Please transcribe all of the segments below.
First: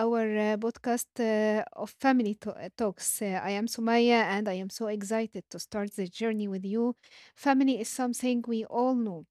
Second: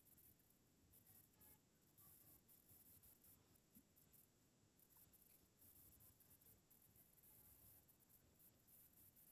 our podcast of Family Talks. I am Sumaya, and I am so excited to start this journey with you. Family is something we all know,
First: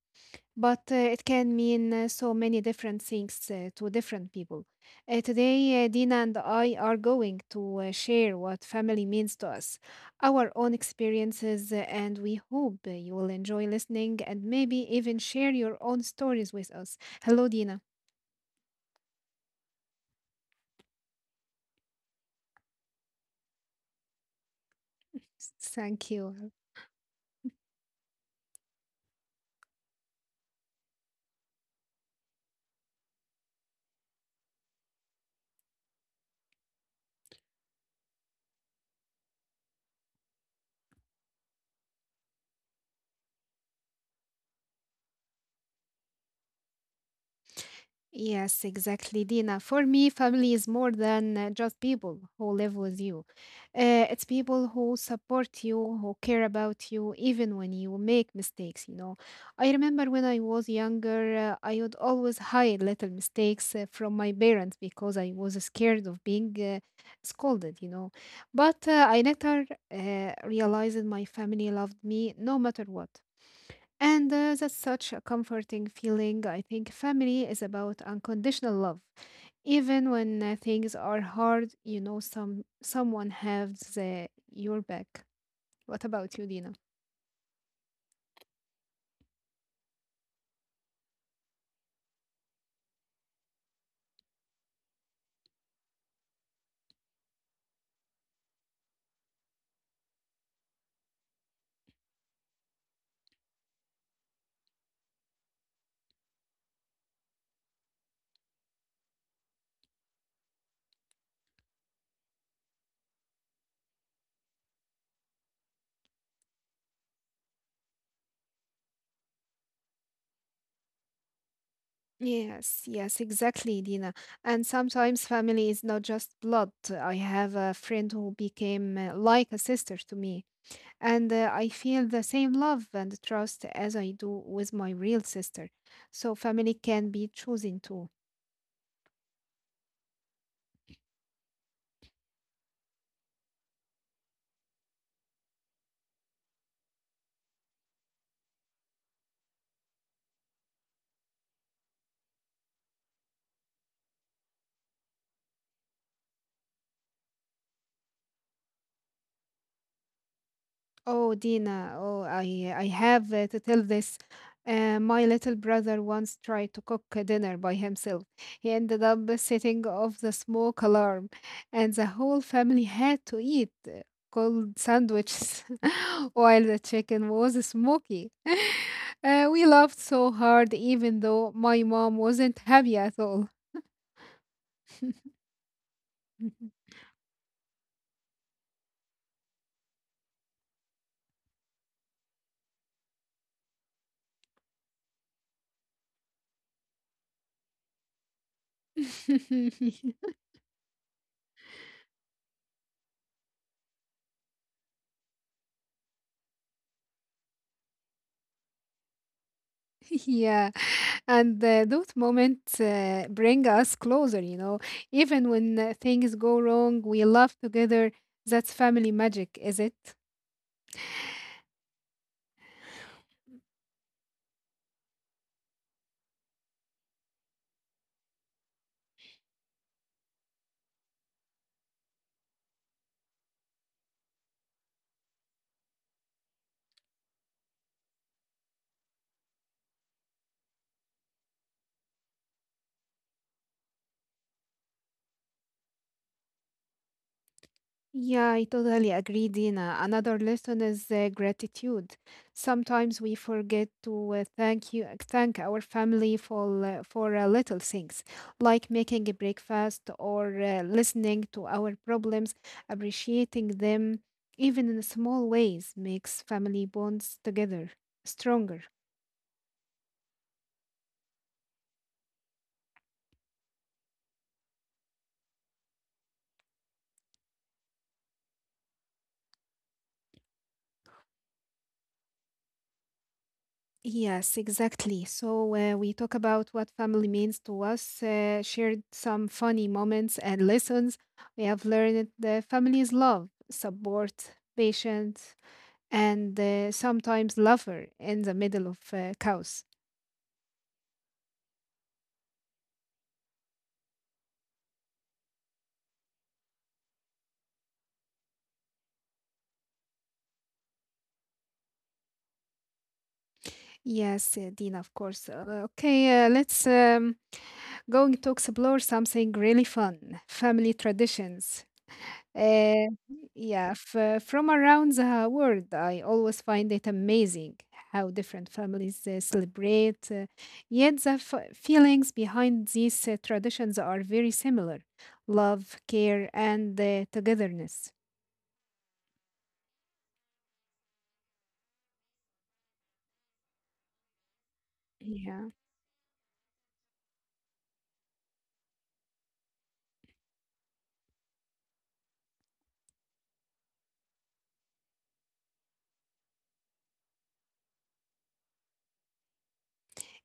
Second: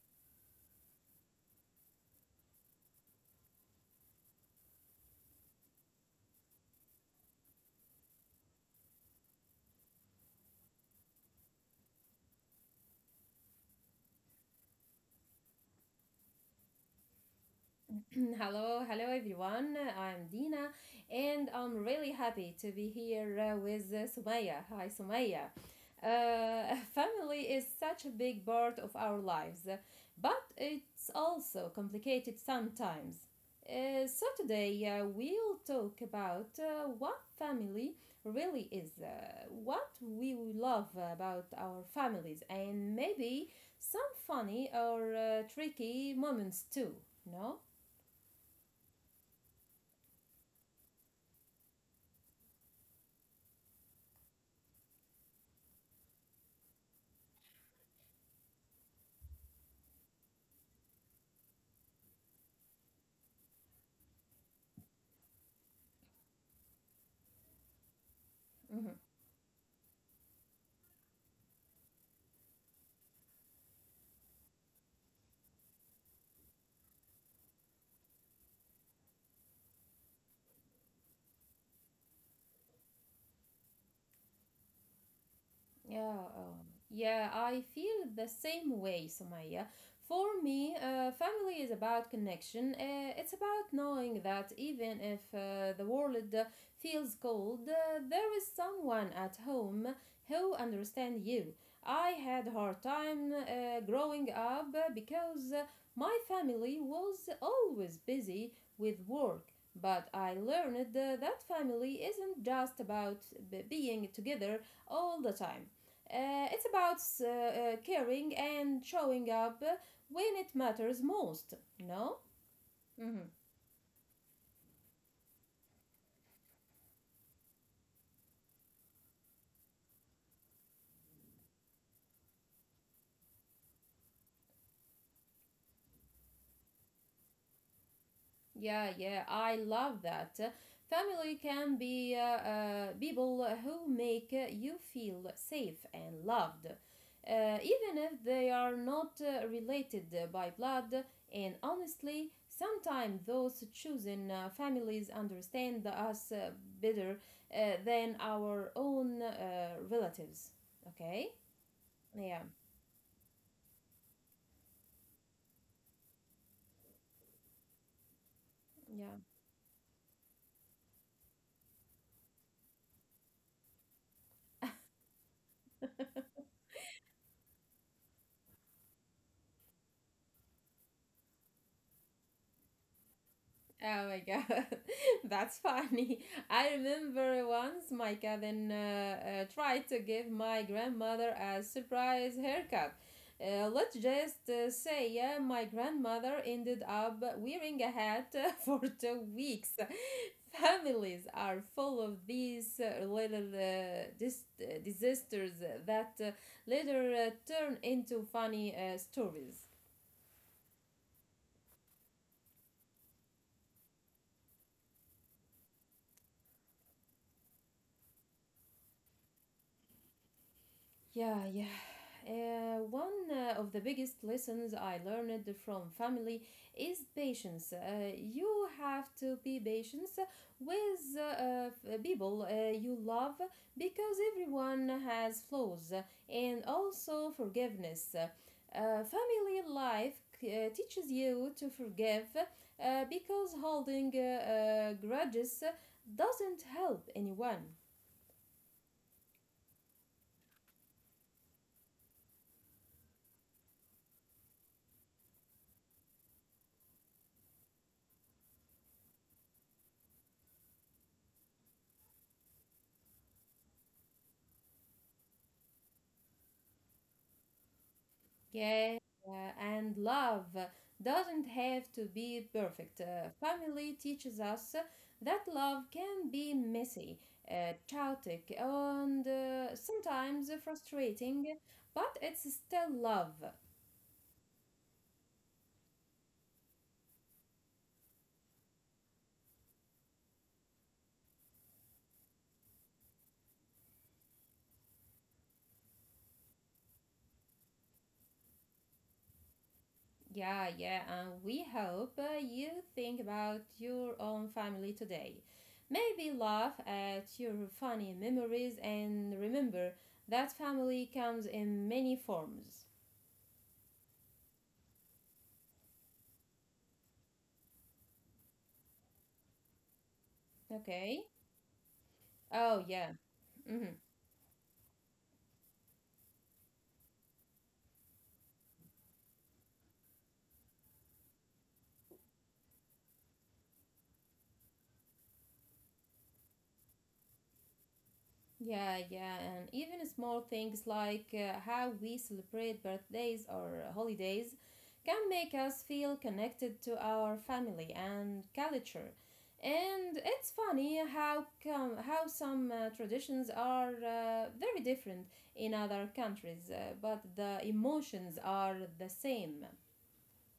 but it can mean so many different things to different people. Today, Dina and I are going to share what family means to us, our own experiences, and we hope you will enjoy listening and maybe even share your own stories with us. Hello, Dina. Hello, hello everyone. I'm Dina and I'm really happy to be here with Sumaya. Hi, Sumaya. Thank you. Family is such a big part of our lives, but it's also complicated sometimes. Today we'll talk about what family really is, what we love about our families, and maybe some funny or tricky moments too, no? Yes, exactly, Dina. For me, family is more than just people who live with you. It's people who support you, who care about you, even when you make mistakes. I remember when I was younger, I would always hide little mistakes from my parents because I was scared of being scolded. Mm-hmm. But I later realized my family loved me no matter what. And that's such a comforting feeling. I think family is about unconditional love. Even when things are hard, someone has your back. What Yeah, about um, you, Dina? yeah, I feel the same way, Sumaya. For me, family is about connection. It's about knowing that even if the world feels cold, there is someone at home who understands you. I had a hard time growing up because my family was always busy with work. But I learned that family isn't just about being together all the time. It's about caring and showing up when it matters most, no? Yes, Mm-hmm. yes, exactly, Dina. And sometimes family is not just blood. I have a friend who became like a sister to me, and I feel the same love and trust as I do with my real sister. So family can be chosen too. Yeah, yeah, I love that. Family can be people who make you feel safe and loved, even if they are not related by blood. And honestly, sometimes those chosen families understand us better than our own relatives. Okay? Oh, Dina, oh, Yeah. I have to tell this. My little brother once tried to cook a dinner by himself. He Yeah. ended up setting off the smoke alarm, and the whole family had to eat cold sandwiches while the chicken was smoky. We laughed so hard, even though my mom wasn't happy at all. Oh my god, that's funny. I Mhm. remember once my cousin tried to give my grandmother a surprise haircut. Let's just say, yeah, my grandmother ended up wearing a hat for 2 weeks. Families are full of these little disasters that later turn into funny stories. Yeah, and those moments bring us closer. Even when things go wrong, we laugh together. That's family magic, is it? Yeah, yeah. One of the biggest lessons I learned from family is patience. You have to be patient with people you love because everyone has flaws and also forgiveness. Family life teaches you to forgive because holding grudges doesn't help anyone. Yeah, I totally agree, Dina. Another lesson is gratitude. Sometimes we forget to thank our family for little things, like making a breakfast or listening to our problems, appreciating them, even in small ways, makes family bonds together stronger. Yeah, yeah, and love doesn't have to be perfect. Family teaches us that love can be messy, chaotic, and sometimes frustrating, but it's still love. Yes, exactly. So we talk about what family means to us, shared some funny moments and lessons. We have learned the family's love, support, patience, and sometimes lover in the middle of chaos. Yeah, yeah, and we hope you think about your own family today. Maybe laugh at your funny memories and remember that family comes in many forms. Yes, Dina, of course. Okay, let's going to explore something really fun: family Okay? traditions. Oh, yeah. Uh, hmm yeah, from around the world, I always find it amazing how different families celebrate. Yet the feelings behind these traditions are very similar: love, care, and togetherness. Yeah, yeah, and even small things like how we celebrate birthdays or holidays can make us Yeah, feel connected to our family and culture. And it's funny how come how some traditions are very different in other countries, but the emotions are the same.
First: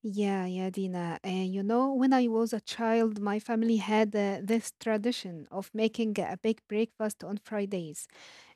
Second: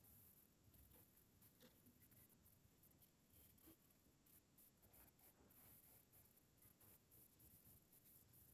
yeah, yeah, Dina. You know, when I was a child, my family had this tradition of making a big breakfast on Fridays.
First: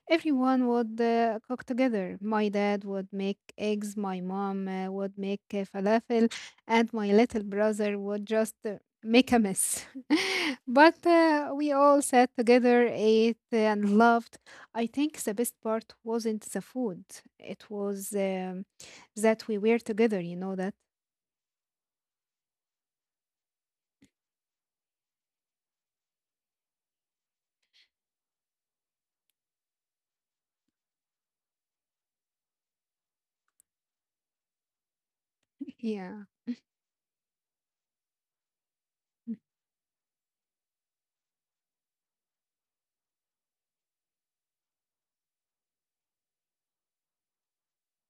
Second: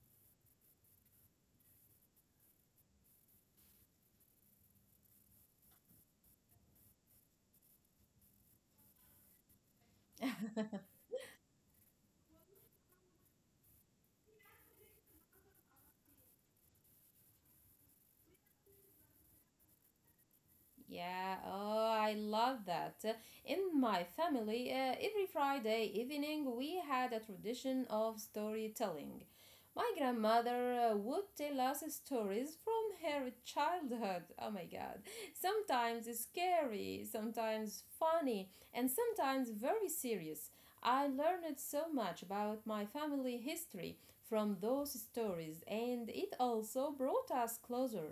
Everyone would cook together. My dad would make eggs, my mom would make falafel, and my little brother would just make a mess. But we all sat together, ate, and loved. I think the best part wasn't the food, it was that we were together, you know that? Yeah, oh, I love that. In my family, every Friday evening we had a tradition of storytelling. My grandmother would tell us stories from her childhood. Oh my god. Sometimes Yeah. scary, sometimes funny, and sometimes very serious. I learned so much about my family history from those stories, and it also brought us closer.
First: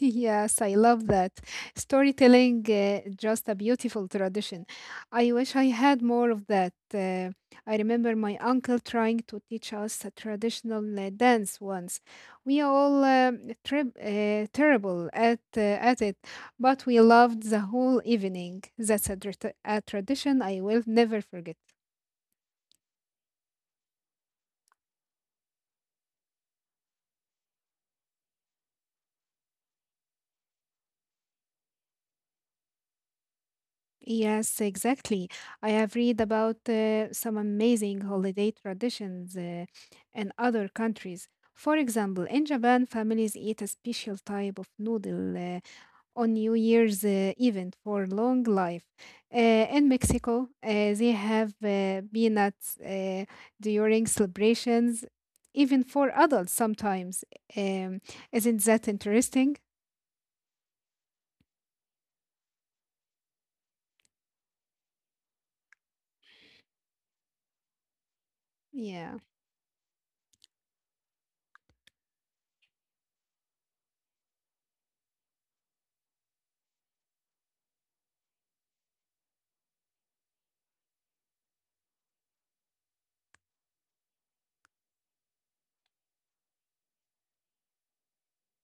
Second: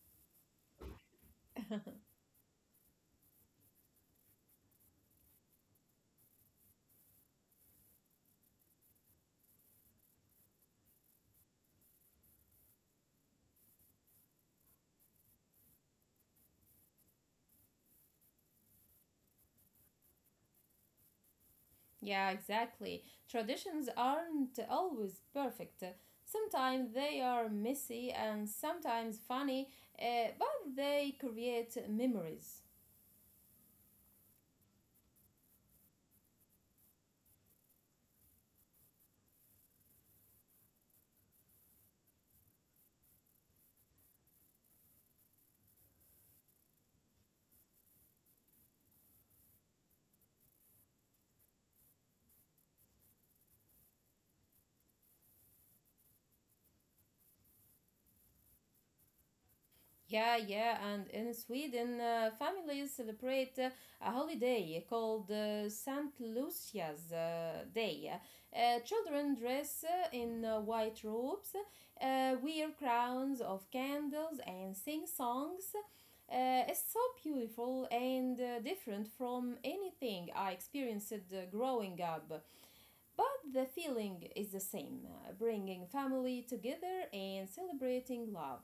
Yes, I love that. Storytelling, just a beautiful tradition. I wish I had more of that. I remember my uncle trying to teach us a traditional dance once. We all terrible at it, but we loved the whole evening. That's a tradition I will never forget. Yeah, exactly. Traditions aren't always perfect. Sometimes they are messy and sometimes funny, but they create memories. Yes, exactly. I have read about some amazing holiday traditions in other countries. For example, in Japan, families eat a special type of noodle on New Year's event for long life. In Mexico, they have peanuts during celebrations, even for adults sometimes. Um, isn't that interesting? Yeah, yeah, and in Sweden, families celebrate a holiday called Saint Lucia's Day. Yeah. Children dress in white robes, wear crowns of candles, and sing songs. It's so beautiful and different from anything I experienced growing up. But the feeling is the same, bringing family together and celebrating love.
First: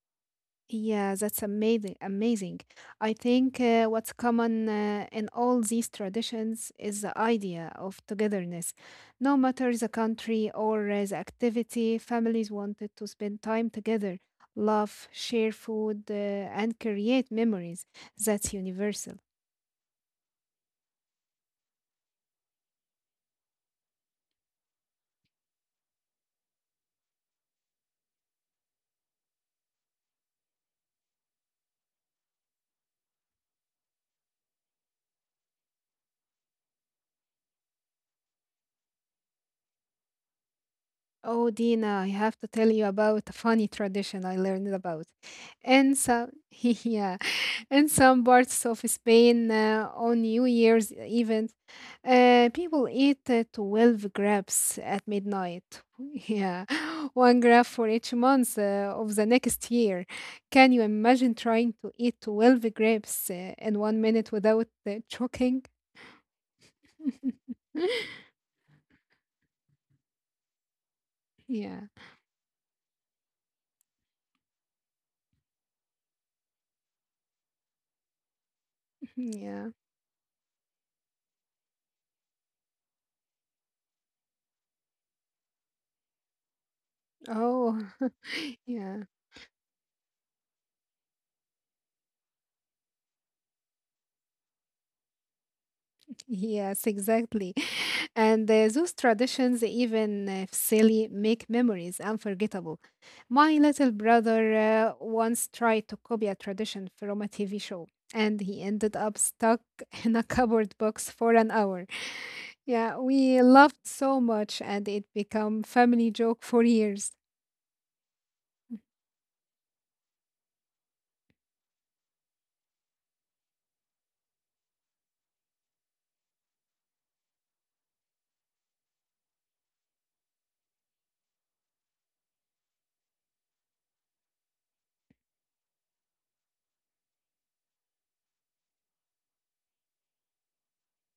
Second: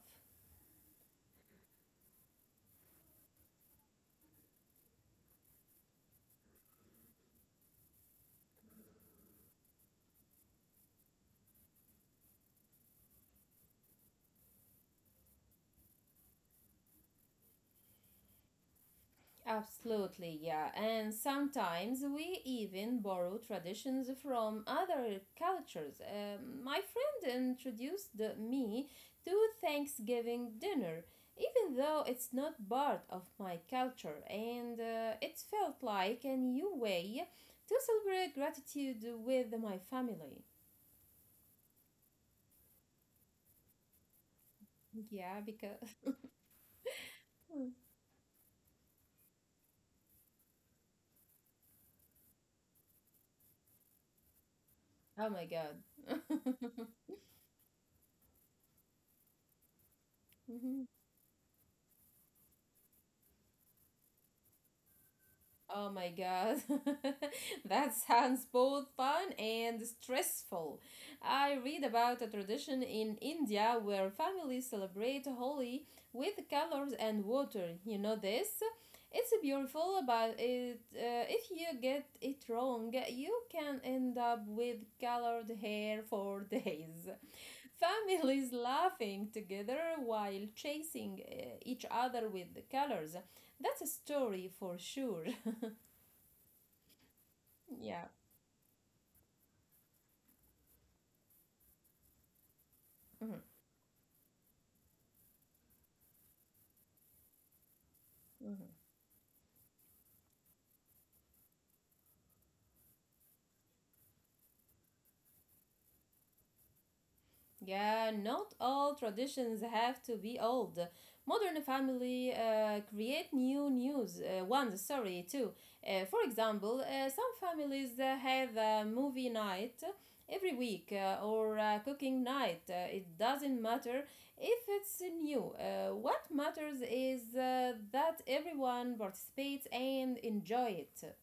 Yeah, that's amazing. Amazing. I think what's common in all these traditions is the idea of togetherness. No matter the country or the activity, families wanted to spend time together, laugh, share food, and create memories. That's universal. Absolutely, yeah. And sometimes we even borrow traditions from other cultures. My friend introduced me to Thanksgiving dinner, even though it's not part of my culture, and it felt like a new way to celebrate gratitude with my family. Oh, Dina, I have to tell you about a funny tradition I learned about. Yeah, In because. some, yeah, in some parts of Spain, on New Year's event, people eat 12 grapes at Oh my midnight. god. Yeah, one grape for each month of the next year. Can you imagine trying to eat 12 grapes in 1 minute without choking? Oh my god, that sounds both fun and stressful. I Yeah, read about a tradition in India where families celebrate Holi with colors and water. You know this? It's yeah. beautiful, but it, if you get it wrong, you can end up with colored hair for days. Oh, Families yeah. laughing together while chasing each other with the colors. That's a story for sure. Yes, exactly. Yeah. And those traditions, even if silly, make memories unforgettable. Mhm. My little brother once tried to copy a tradition from a TV show, and he Mhm. ended up stuck in a cardboard box for an hour. Yeah, we laughed so much, and it became family joke for years. Yeah, not Hm. all traditions have to be old. Modern family create new news ones, sorry, too. For example, some families have a movie night every week or a cooking night. It doesn't matter if it's new. What matters is that everyone participates and enjoy it.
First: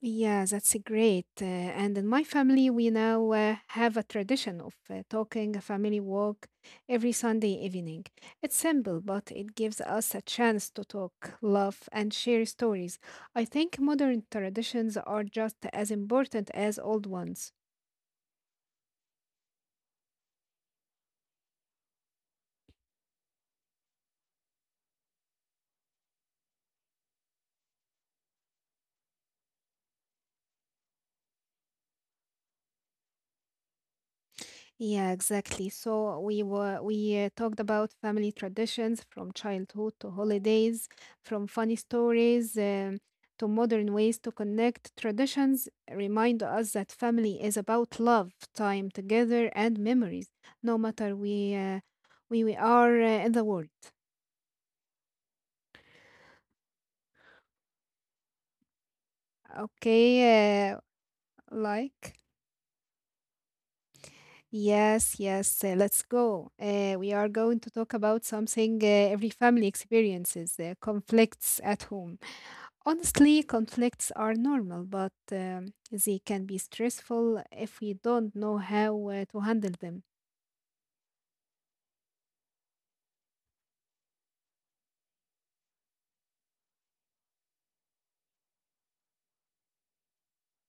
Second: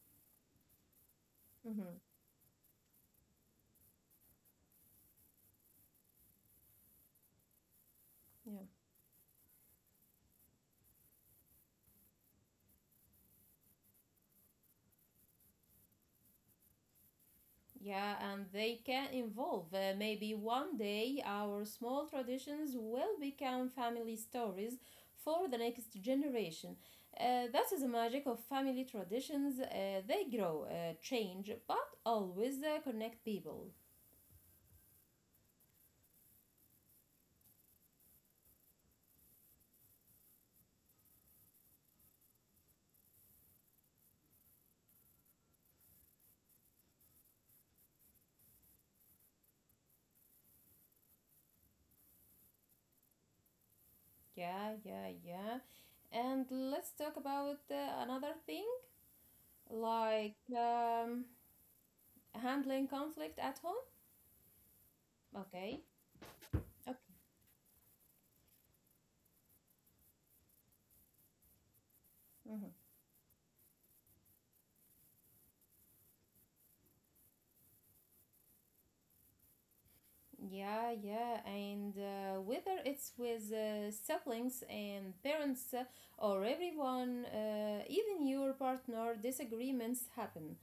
Yeah, that's great. And Mhm. in my family, we now have a tradition of talking a family walk every Sunday evening. It's Yeah. simple, but it gives us a chance to talk, laugh, and share stories. I think modern traditions are just as important as old ones. Yeah, and they can evolve. Maybe one day our small traditions will become family stories for the next generation. That is the magic of family traditions. They grow, change, but always connect people. Yeah, exactly. So we talked about family traditions from childhood to holidays, from funny stories to modern ways to connect. Traditions remind us that family is about love, time together, and memories, no matter we are in the world. Yeah, yeah, yeah. And let's talk about another thing like Okay, like. handling conflict at home. Yes, yes, Okay, let's go. We okay. are going to talk about something every family experiences, conflicts at home. Mm-hmm. Honestly, conflicts are normal, but they can be stressful if we don't know how to handle them. Yeah, yeah, and whether it's with siblings and parents or everyone, even your partner, disagreements happen.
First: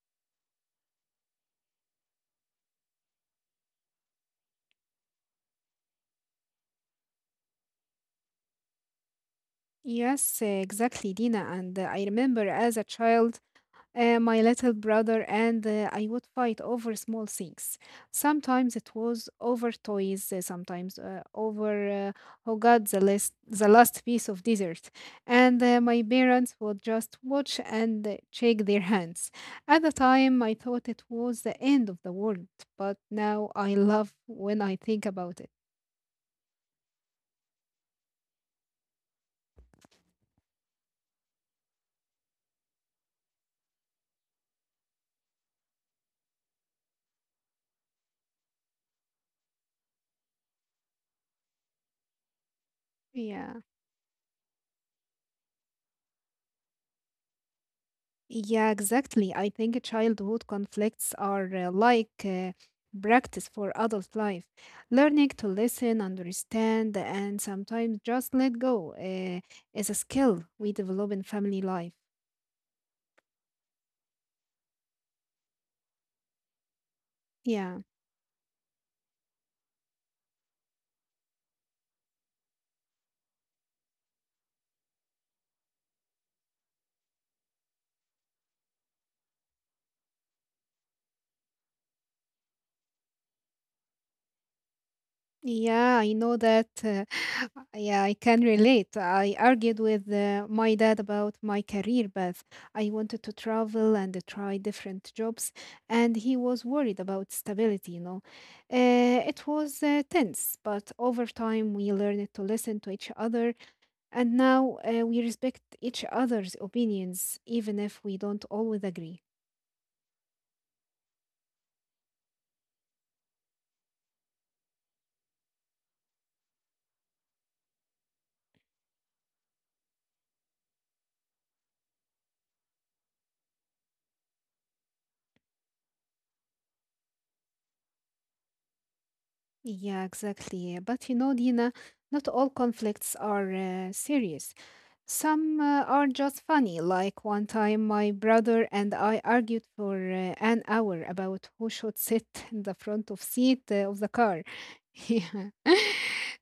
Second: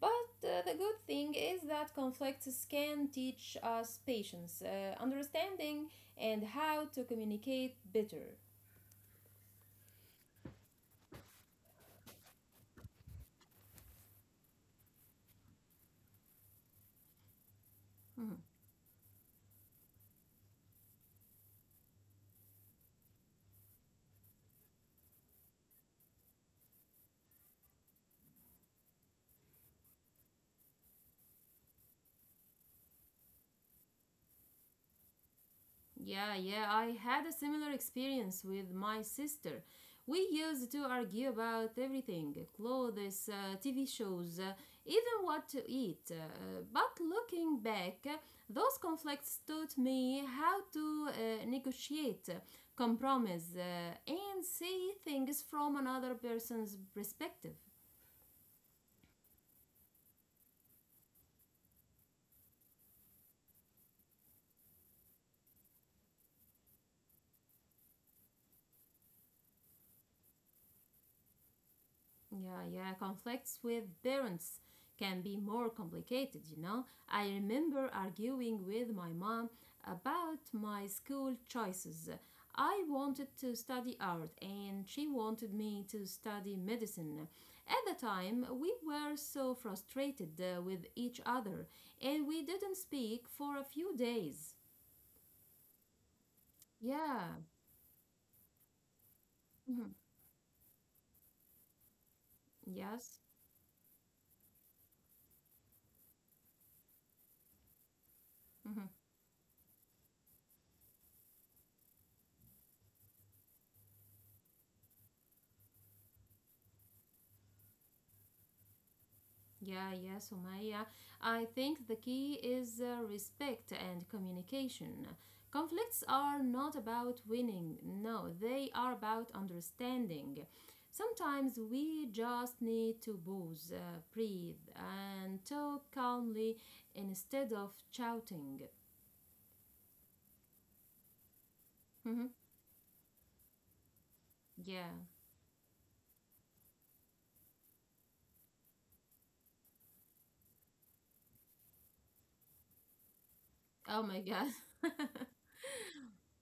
But the good thing is that conflicts can teach us patience, understanding, and how to communicate better. Yes, exactly, Dina. And I remember as a child, my little brother and I would fight over small things. Sometimes it was over toys, sometimes over oh god the last piece of dessert. And my parents would just watch and shake their hands. At the time, I thought it was the end of the world, but now I love when I think about it. Yeah, yeah, I had a similar experience with my sister. We used to argue about everything clothes, TV shows, even what to eat. But looking back, those conflicts taught me how to negotiate, compromise, Yeah. And see things from another person's perspective. Yeah, exactly. I think childhood conflicts are like practice for adult life. Learning to listen, understand, and sometimes just let go is a skill we develop in family life. Yeah, yeah, conflicts with parents can be more complicated, you know. I Yeah. remember arguing with my mom about my school choices. I wanted to study art and she wanted me to study medicine. At the time, we were so frustrated with each other and we didn't speak for a few days. Yeah, I know that. Yeah. Yeah, I can relate. I argued Mhm. with my dad about my career path. I Yes. wanted to travel and try different jobs, and he was worried about stability. Mhm. It was tense, but over time we learned to listen to each other, and now we respect each other's opinions, even if we don't always agree. Yeah, yeah, Sumaya. I think the key is respect and communication. Conflicts are not about winning, no, they are about understanding. Sometimes we just need to pause, breathe, and talk calmly instead of shouting. Yeah, exactly. But you know, Dina, not Mhm. all conflicts are serious. Yeah. Some are just funny. Like one time, my brother and I argued for an hour about who should sit in the front of seat of Oh the my car. God. Yeah.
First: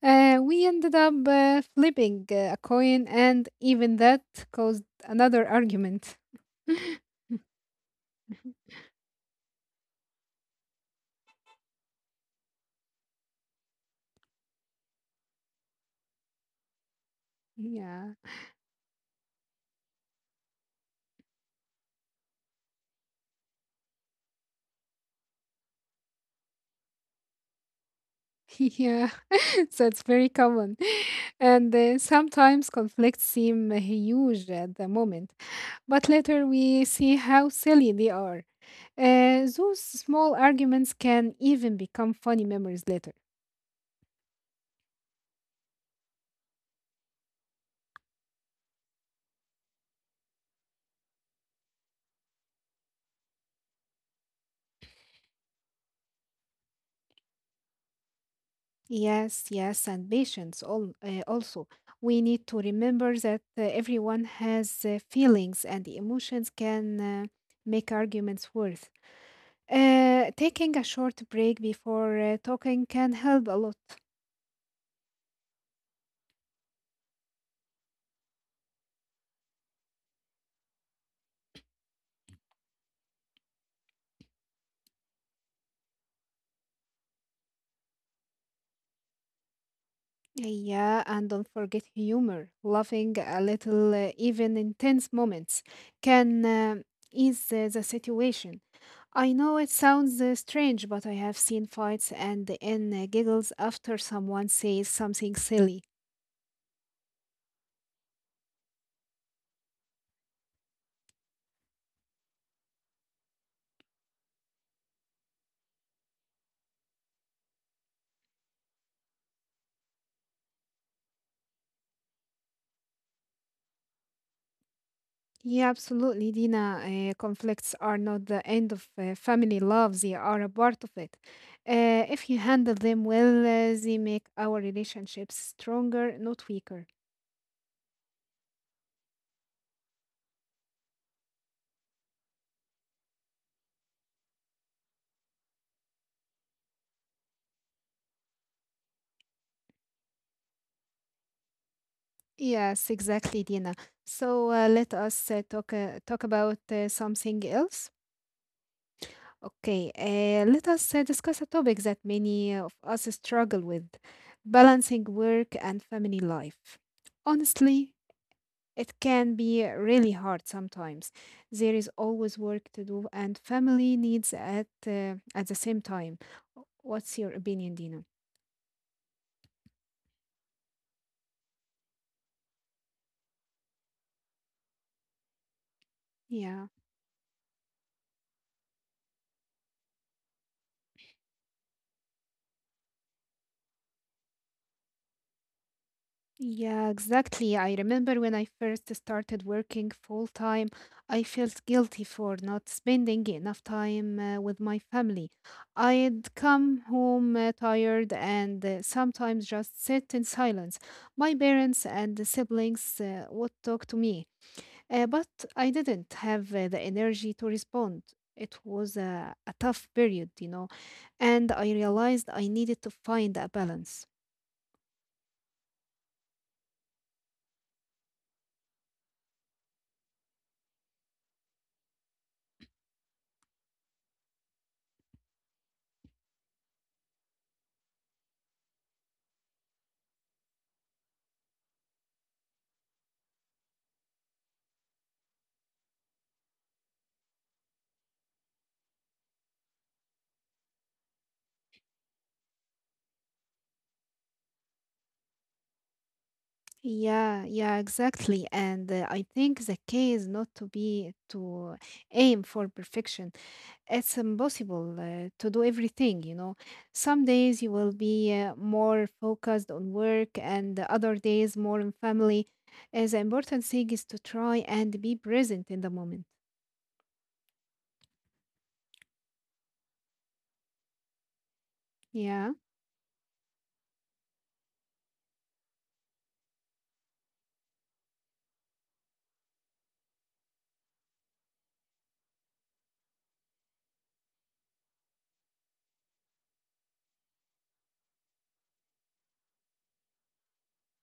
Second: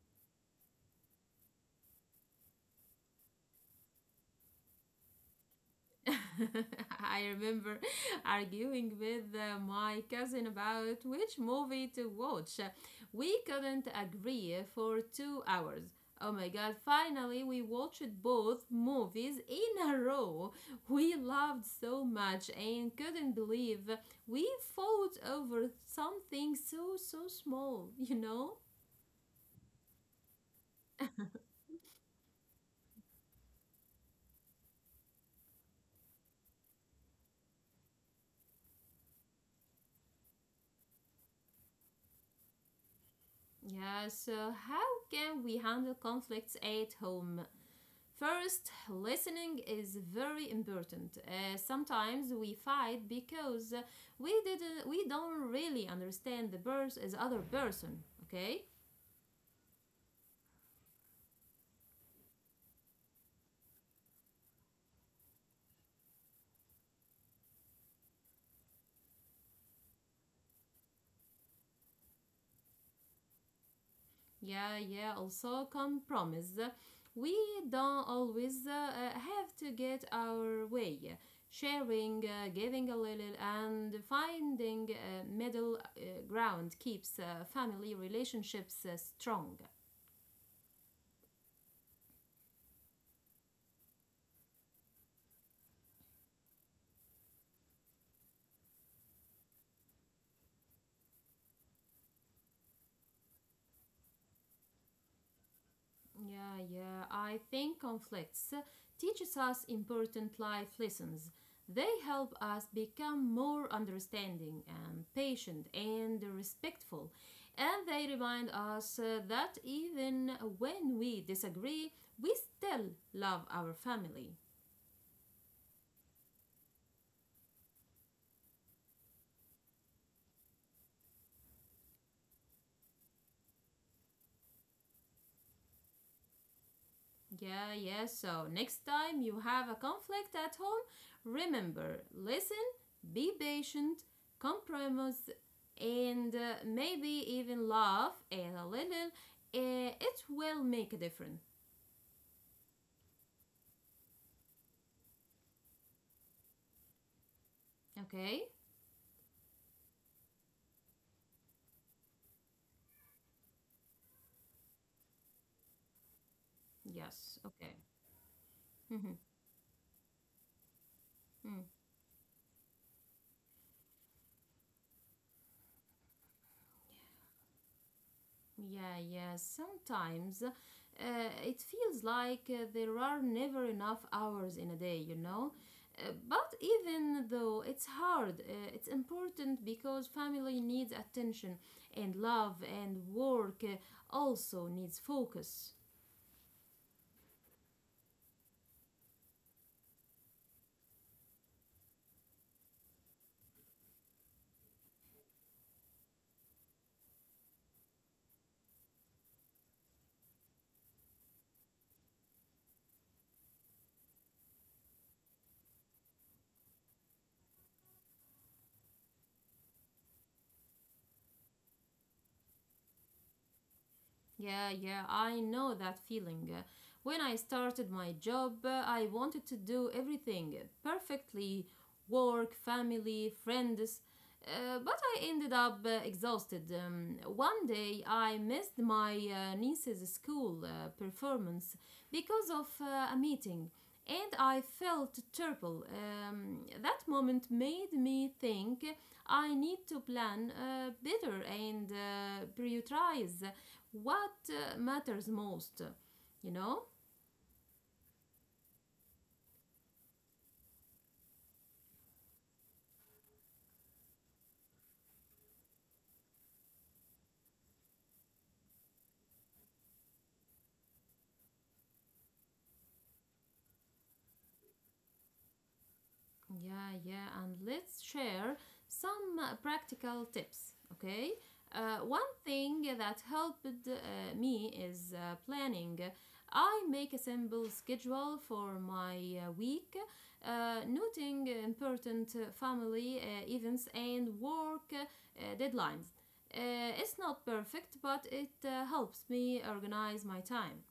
We ended up flipping a coin, and even that caused another argument. I remember arguing with my cousin about which movie to watch. We couldn't agree for 2 hours. Oh my god, finally we watched Yeah. both movies in a row. We loved so much and couldn't believe we fought over something so small, you know? Yeah, so it's very common. And sometimes conflicts seem huge at the moment, but later we see how silly they are. Those small arguments can even become funny memories later. Yeah, so how can we handle conflicts at home? First, listening is very important. Sometimes we fight because we don't really understand the pers- as other person. Okay? Yes, yes, and patience all, also. We need to remember that everyone has feelings and emotions can make arguments worth. Taking a short break before talking can help a lot. Yeah, yeah. Also, compromise. We don't always have to get our way. Sharing, giving a little, and finding a middle ground keeps family relationships strong. Yeah, and don't forget humor. Laughing a little, even intense moments, can ease the situation. I know it sounds strange, but I have seen fights and the end giggles after someone says something silly. Yeah, yeah. I think conflicts teaches us important life lessons. They help us become more understanding and patient and respectful. And they remind us that even when we disagree, we still love our family. Yeah, absolutely, Dina. Conflicts are not the end of family love, they are a part of it. If you handle them well, they make our relationships stronger, not weaker. Yeah, yeah. So next time you have a conflict at home, remember listen, be patient, compromise, and maybe even laugh and a little. It will make a difference. Yes, exactly, Dina. So let us talk about something else. Okay? Okay, let us discuss a topic that many of us struggle with: balancing work and family life. Yes. Okay. Honestly, it can be really hard sometimes. There is always work to do and family needs at the same time. What's your opinion, Dina? Yeah, yeah. Sometimes it feels like there are never enough hours in a day, you know? But Yeah. even though it's hard, it's important because family needs attention and love, and work also needs focus. Yeah, exactly. I remember when I first started working full time, I felt guilty for not spending enough time with my family. I'd come home tired and sometimes just sit in silence. My parents and the siblings would talk to me, but I didn't have the energy to respond. It was a tough period, you know, and I realized I needed to find a balance. Yeah, yeah, I know that feeling. When I started my job, I wanted to do everything perfectly work, family, friends. But I ended up exhausted. One day I missed my niece's school performance because of a meeting and I felt terrible. That moment made me think I need to plan better and prioritize what matters most, you know? Yeah, yeah, exactly. And I think the key is not to aim for perfection. It's impossible to do everything, you know. Some days you will be more focused on work, and the other days more on family. The important thing is to try and be present in the moment. Yeah, yeah, and let's share some practical tips, okay? One Yeah. thing that helped me is planning. I make a simple schedule for my week, noting important family events and work deadlines. It's not perfect, but it helps me organize my time.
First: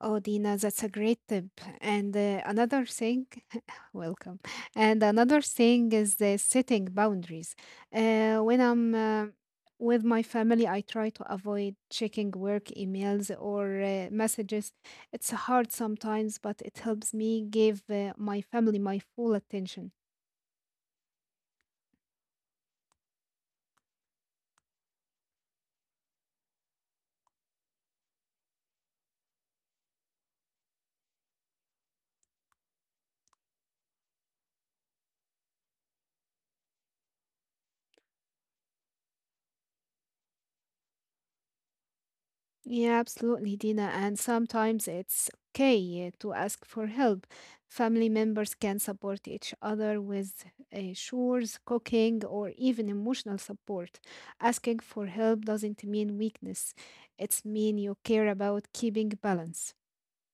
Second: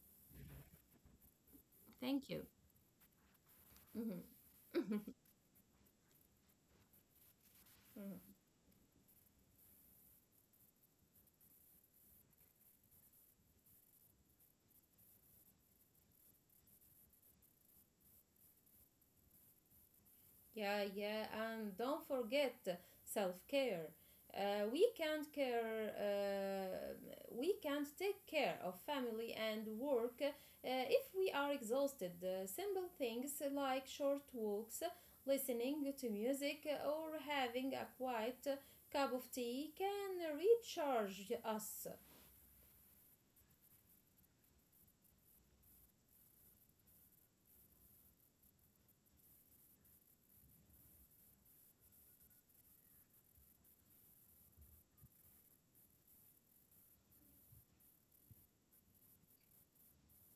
Oh, Dina, that's a great tip. And Thank uh, you. another thing, Mhm. welcome. And another thing is the setting boundaries. Mhm. When I'm with my family, I try to avoid checking work emails or messages. It's hard sometimes, but it helps me give my family my full attention. Yeah, yeah, and don't forget self care. Uh, we can't care. Uh, we can't take care of family and work if we are exhausted. Simple things like short walks, listening to music, or having a quiet cup of tea can recharge us. Yeah, absolutely, Dina. And sometimes it's okay to ask for help. Family members can support each other with chores, cooking, or even emotional support. Asking for help doesn't mean weakness. It's mean you care about keeping balance.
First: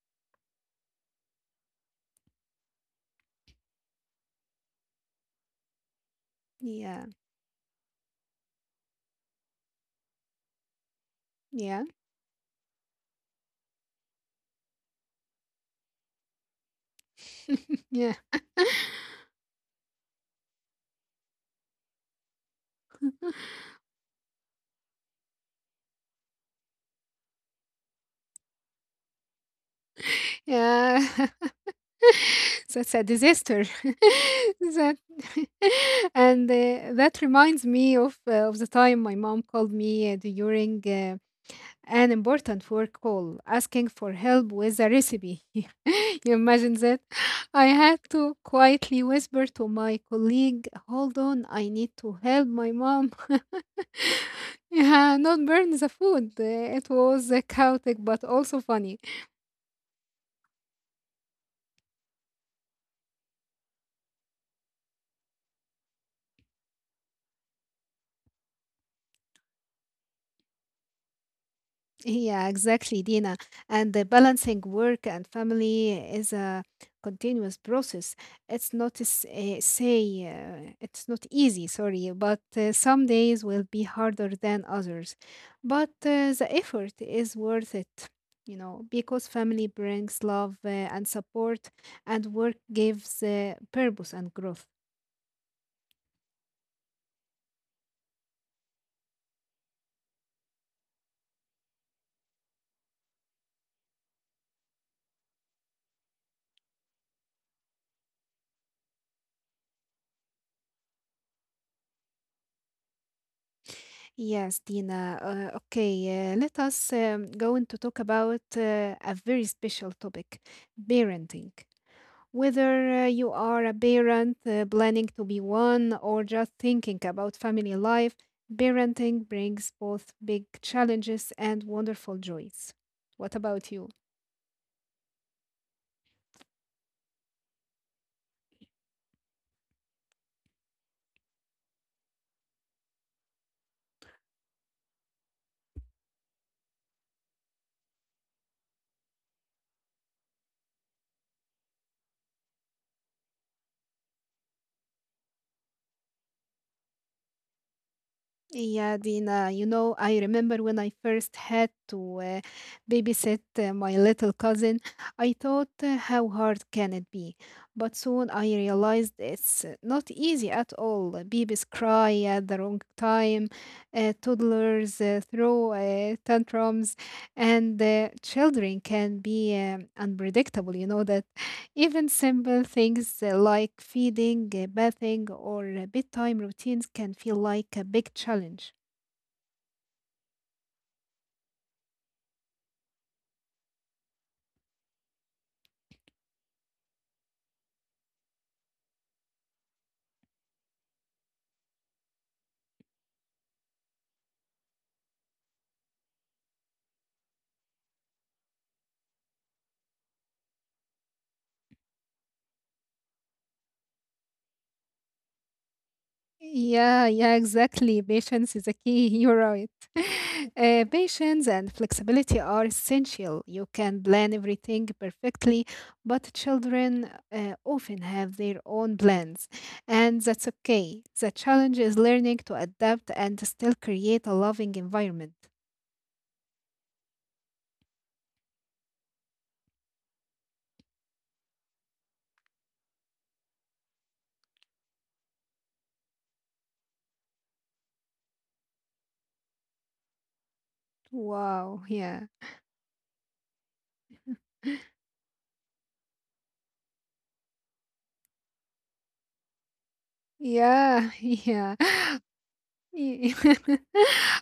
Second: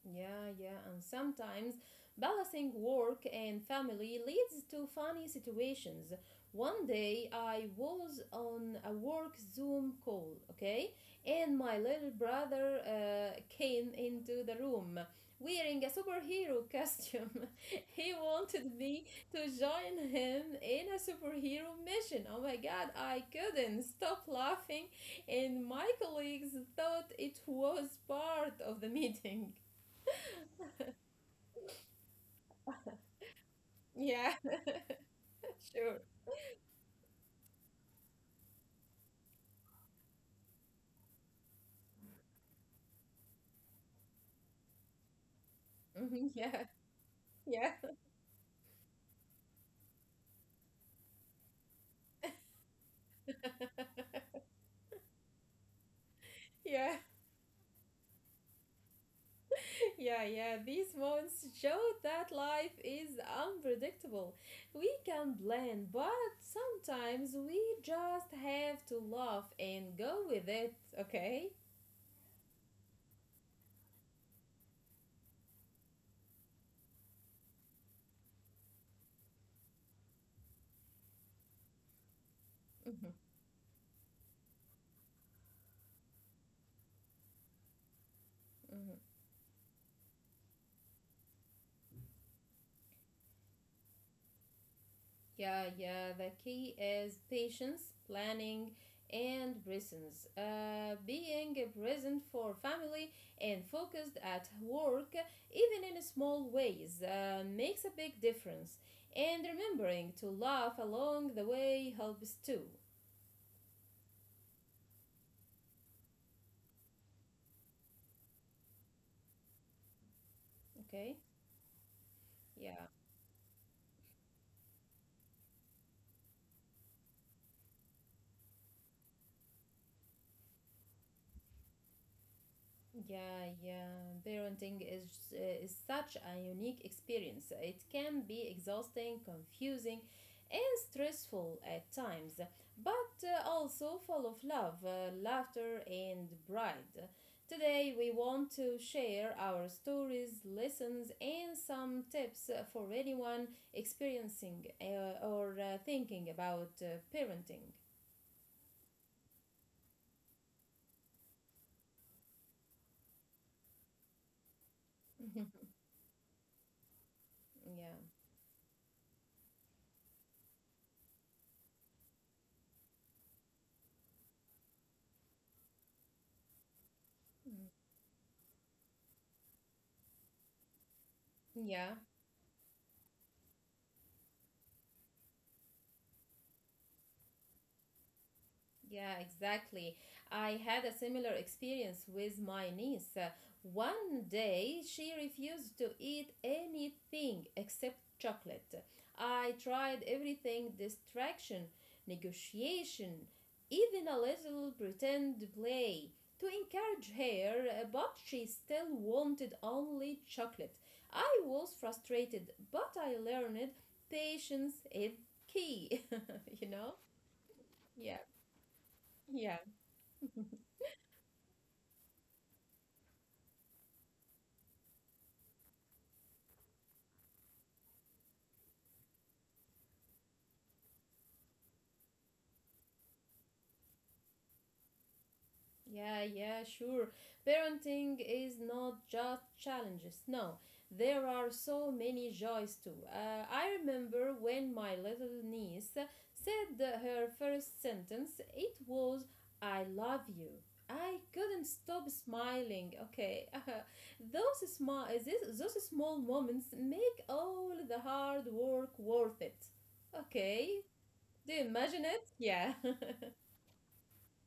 Yeah, yeah, and sometimes balancing work and family leads to funny situations. One Yeah, day I was on a work Zoom call, okay, and my yeah, little brother came into the room wearing a superhero costume. yeah, He wanted me to join him in a superhero mission. Oh my god, I couldn't stop laughing, and my colleagues thought it was part of the meeting. yeah. That's a disaster. Yeah, that sure. and that reminds me of the time my mom called me during. An important work call asking for help with a recipe. Mhm. you Yeah, imagine that? I yeah, had to quietly whisper to my colleague, hold on, I need to help my mom. Yeah, not burn the food. It yeah, was chaotic but also funny. yeah, yeah. These moments show that life is unpredictable. We can plan, but sometimes we just have to laugh and go with it, okay? Yeah, exactly, Dina. And the balancing work and family is a continuous process. It's not s- say it's not easy, sorry, but some days will be harder than others. But the effort is worth it, you know, because family brings love and support, and work gives purpose and growth. Yeah, yeah. The key is patience, planning, and presence. Being present for family and focused at work, even in small ways, makes a big difference. And remembering to laugh along the way helps too. Yes, Dina. Okay, let us go into talk about a very special topic, Okay? parenting. Yeah. Whether you are a parent planning to be one or just thinking about family life, parenting brings both big challenges and wonderful joys. What Yeah, about you? yeah. Parenting is such a unique experience. It can be exhausting, confusing, and stressful at times, but also full of love, laughter, and pride. Today, we want to share our stories, lessons, and some tips for anyone experiencing or thinking about parenting. Yeah, Dina, you know, I remember when I first had to babysit my little cousin, I thought, how hard can it be? But Yeah, soon I realized it's not easy at all. Babies cry at the wrong time, toddlers throw tantrums, and children can be unpredictable. You know that. yeah. Even simple things like feeding, bathing, or bedtime routines can feel like a big challenge. Yeah, exactly. I had a similar experience with my niece. One day she refused to eat anything except chocolate. I tried everything, distraction, negotiation, even a little pretend play to encourage her, but she still wanted only chocolate. I was frustrated, but I learned patience is key, you know? Yeah, yeah, exactly. Yeah, Patience is a key. You're yeah. right. Patience and flexibility are essential. You can plan everything perfectly, but children often have their own plans, and that's okay. The challenge is learning to adapt and still create a loving environment. Yeah, yeah, sure. Parenting is not just challenges. No, there are so many joys too. I remember when my little niece said her first sentence, it was, I love you. I couldn't Wow, stop yeah. smiling. Okay, those small moments make all the hard work worth it. Okay, Yeah, do you yeah. imagine it? Yeah. oh Y-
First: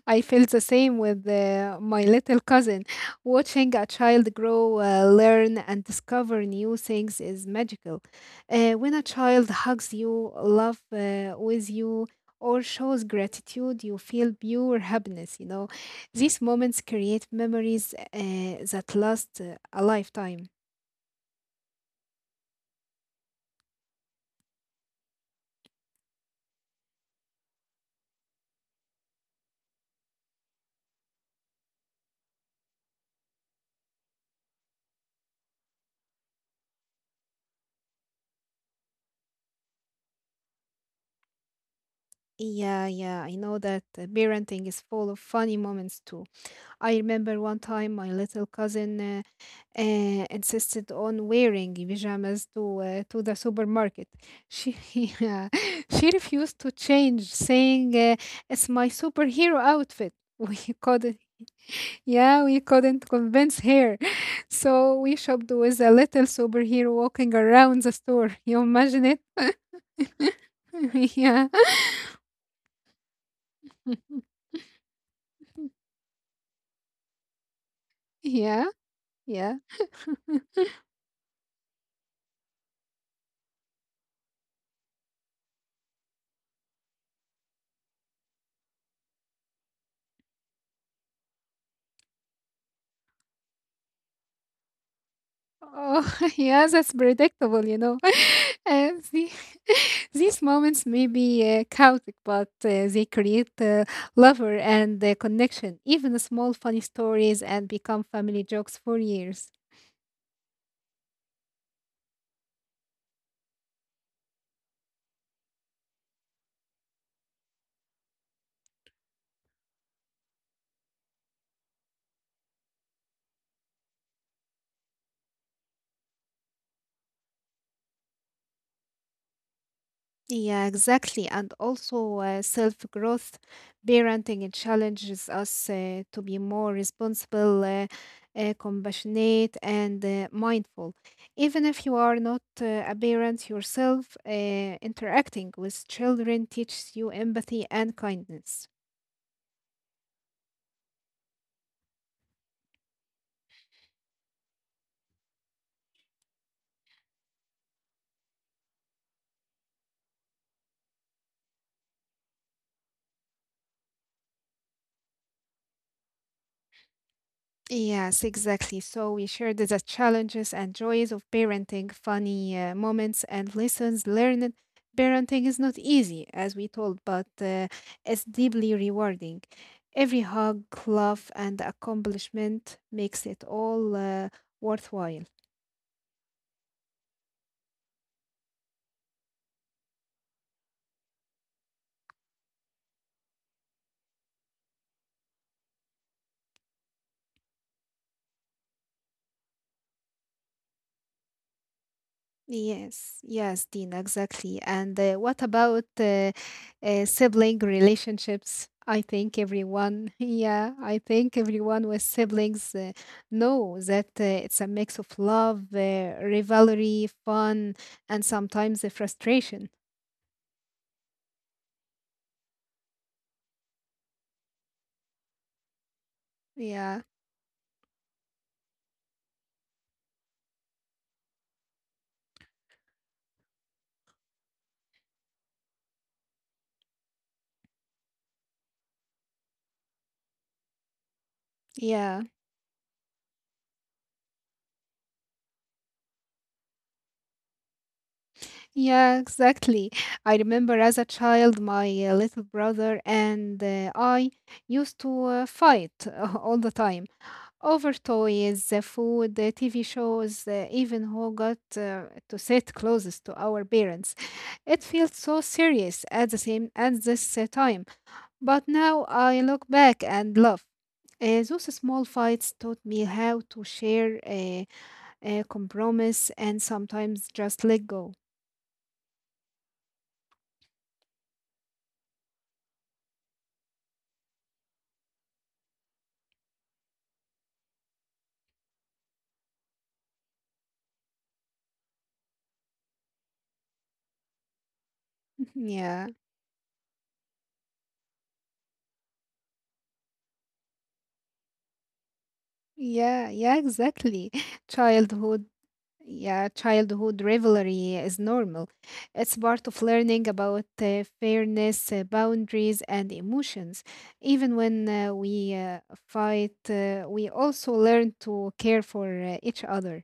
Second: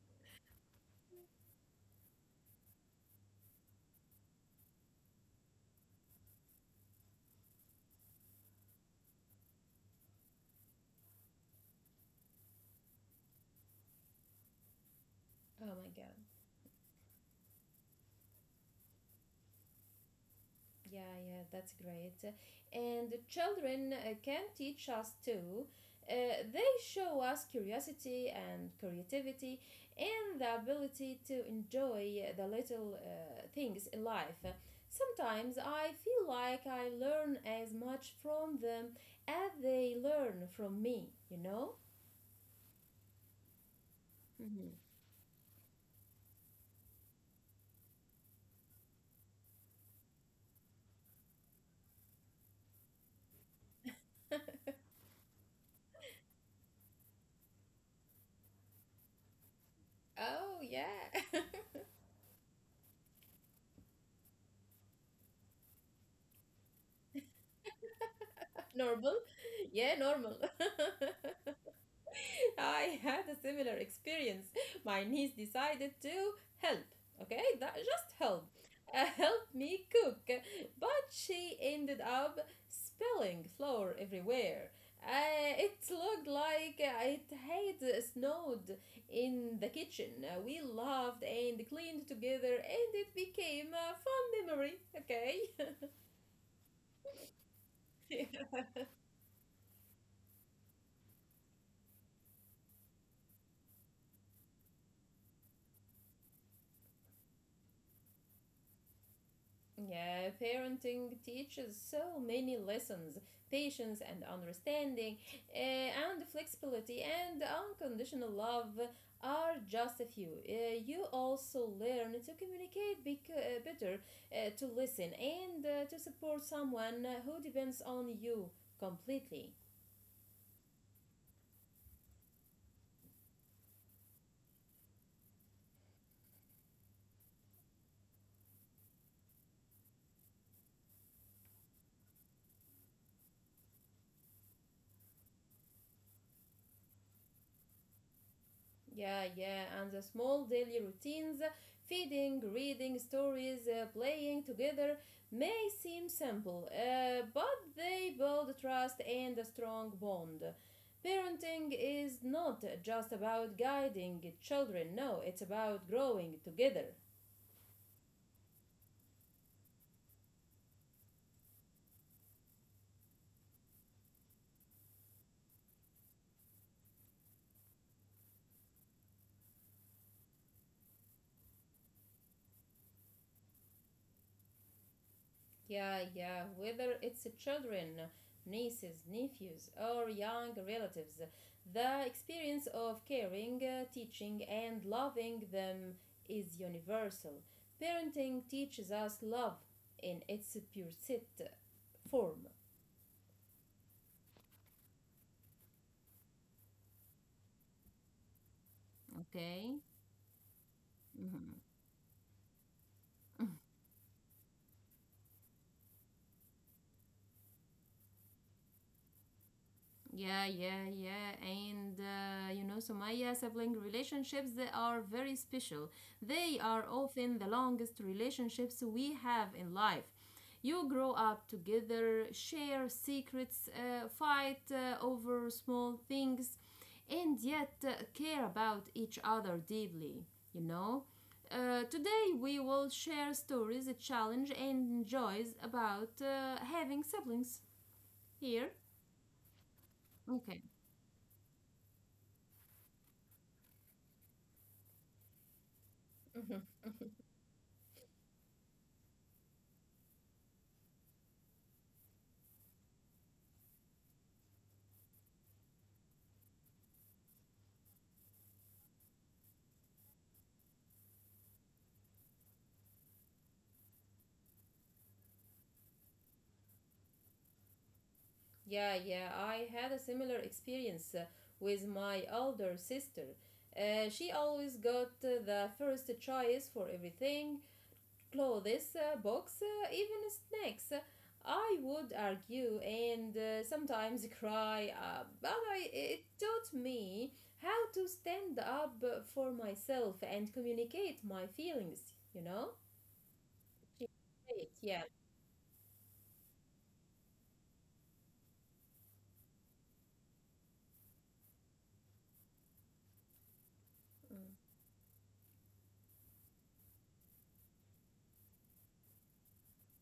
I feel the same with my little cousin. Watching a child grow, learn, and discover new things is magical. When a child hugs you, love with you, or shows gratitude, you feel pure happiness. You know, my god. these moments create memories that last a lifetime. Yeah, yeah, that's great. And the children can teach us too. They show us curiosity and creativity and the ability to enjoy the little things in life. Sometimes I feel like I learn as much from them as they learn from me, you know? Yeah, yeah, I know that parenting Mhm. is full of funny moments too. I remember one time my little cousin insisted on wearing pajamas to the supermarket. She yeah, she refused to change, saying, "It's my superhero outfit." We Oh, yeah. couldn't, yeah, we couldn't convince her, so we shopped with a little superhero walking around the store. You imagine it? Normal. Yeah, normal. yeah, I had a similar experience. My niece decided to help, okay? That, just help. yeah, Help yeah. me cook. But she ended up spilling flour everywhere. It looked like it had snowed in the kitchen. We laughed and cleaned together, and it became a fun memory, okay? Oh, yeah, that's predictable, you know. Uh, the, these moments may be chaotic, but they create lover and connection, even small funny stories, and become family jokes for years. Yeah, parenting teaches so many lessons, patience and understanding, and flexibility and unconditional love are just a few. You also learn to communicate better, to listen, and to support someone who depends on you completely. Yeah, exactly. And also, self growth parenting it challenges us to be more responsible, compassionate, and mindful. Even if you are not a parent yourself, interacting with children teaches you empathy and kindness. Yeah, yeah, and the small daily routines, feeding, reading stories, playing together, may seem simple, but they build trust and a strong bond. Parenting is not just about guiding children, no, it's about growing together. Yes, exactly. So we shared the challenges and joys of parenting, funny moments and lessons learned. Parenting is not easy, as we told, but it's deeply rewarding. Every hug, laugh, and accomplishment makes it all worthwhile. Yeah, yeah, whether it's children, nieces, nephews, or young relatives, the experience of caring, teaching, and loving them is universal. Parenting teaches us love in its purest form, Yes, yes, Dina, exactly. And what about sibling relationships? I think okay? everyone, yeah, I think everyone with siblings know that it's a mix of love, rivalry, fun, and sometimes the frustration. Yeah, yeah, yeah. And you know, Sumaya, sibling relationships, they are very special. They are Yeah, often the longest relationships we have in life. You grow up together, share secrets, fight over small things, and yet care about each other deeply, you know? Yeah, Today we will share stories, a challenge, and joys about having siblings here. yeah, exactly. I Okay. remember as a child, my little brother and I used to fight all the time over toys, food, TV shows, even who got to sit closest to our parents. It feels so serious at the same at this time, but now I look back and laugh. Those small fights taught me how to share, compromise, and sometimes just let go. Yeah, yeah, I had a similar experience with my older sister. She always got the first choice for everything, clothes, books, even snacks. I would argue and sometimes cry, yeah, it taught me how to stand up for myself and communicate my feelings, you know? yeah, yeah, She- exactly. Yeah. Childhood Yeah, childhood rivalry is normal. It's part of learning about fairness, boundaries, and emotions. Even when we fight, we also learn to care for each other.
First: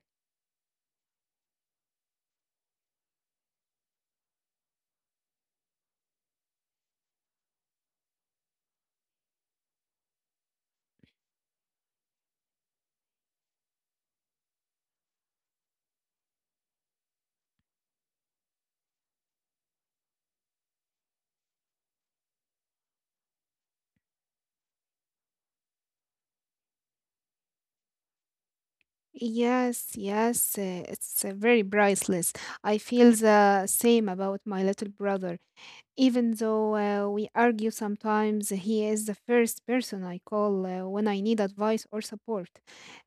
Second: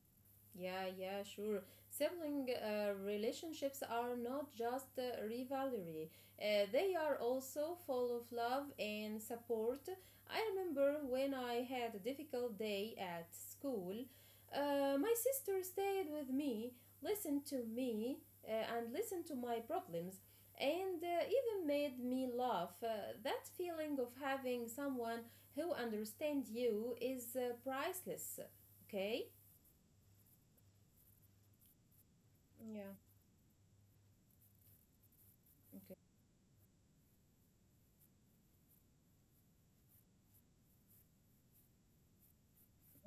Yeah, yeah, sure. Sibling relationships are not just rivalry, they are also full of love and support. I remember when I had a difficult day at school, my sister stayed with me, listened to me, and listened to my problems, and even made me laugh. That feeling of having someone who understands you is priceless. Okay? Yes, yes, it's very priceless. I Yeah. feel the same about my little brother. Okay. Even though we argue sometimes, he is the first person I call when I need advice or support.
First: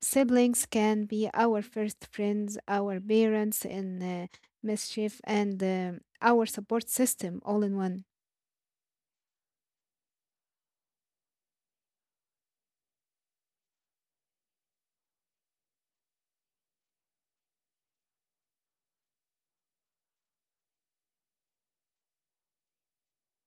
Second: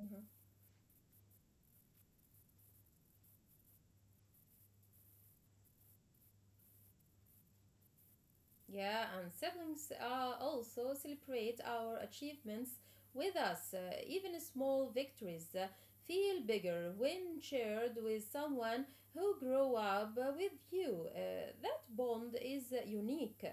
Mhm. can be our first friends, our parents in mischief, and our support system all in one. Yeah, and siblings also celebrate our achievements with us. Even small victories feel bigger when shared with someone who grew up with you. That bond is unique.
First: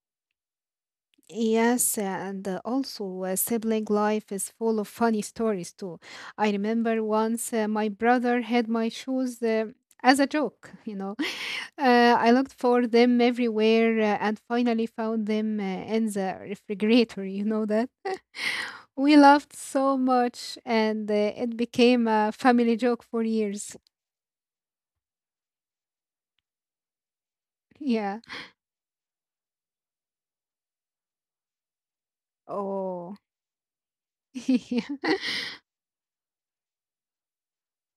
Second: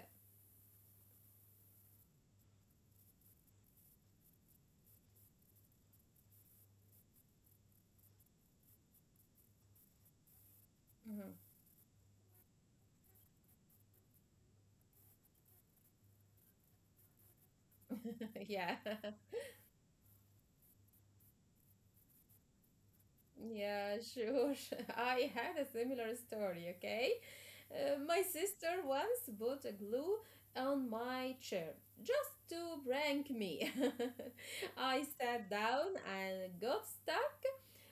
Yes, and also sibling life is full of funny stories too. I remember once my brother had my shoes as a joke, you know. Mhm. I looked for them everywhere and finally found them in the refrigerator, you know that. yeah, We laughed so much and it became a family joke for years. yeah, sure. I had a similar story, okay? Yeah. My sister once put a glue on my chair just to Oh. prank me. yeah. I sat down and got stuck.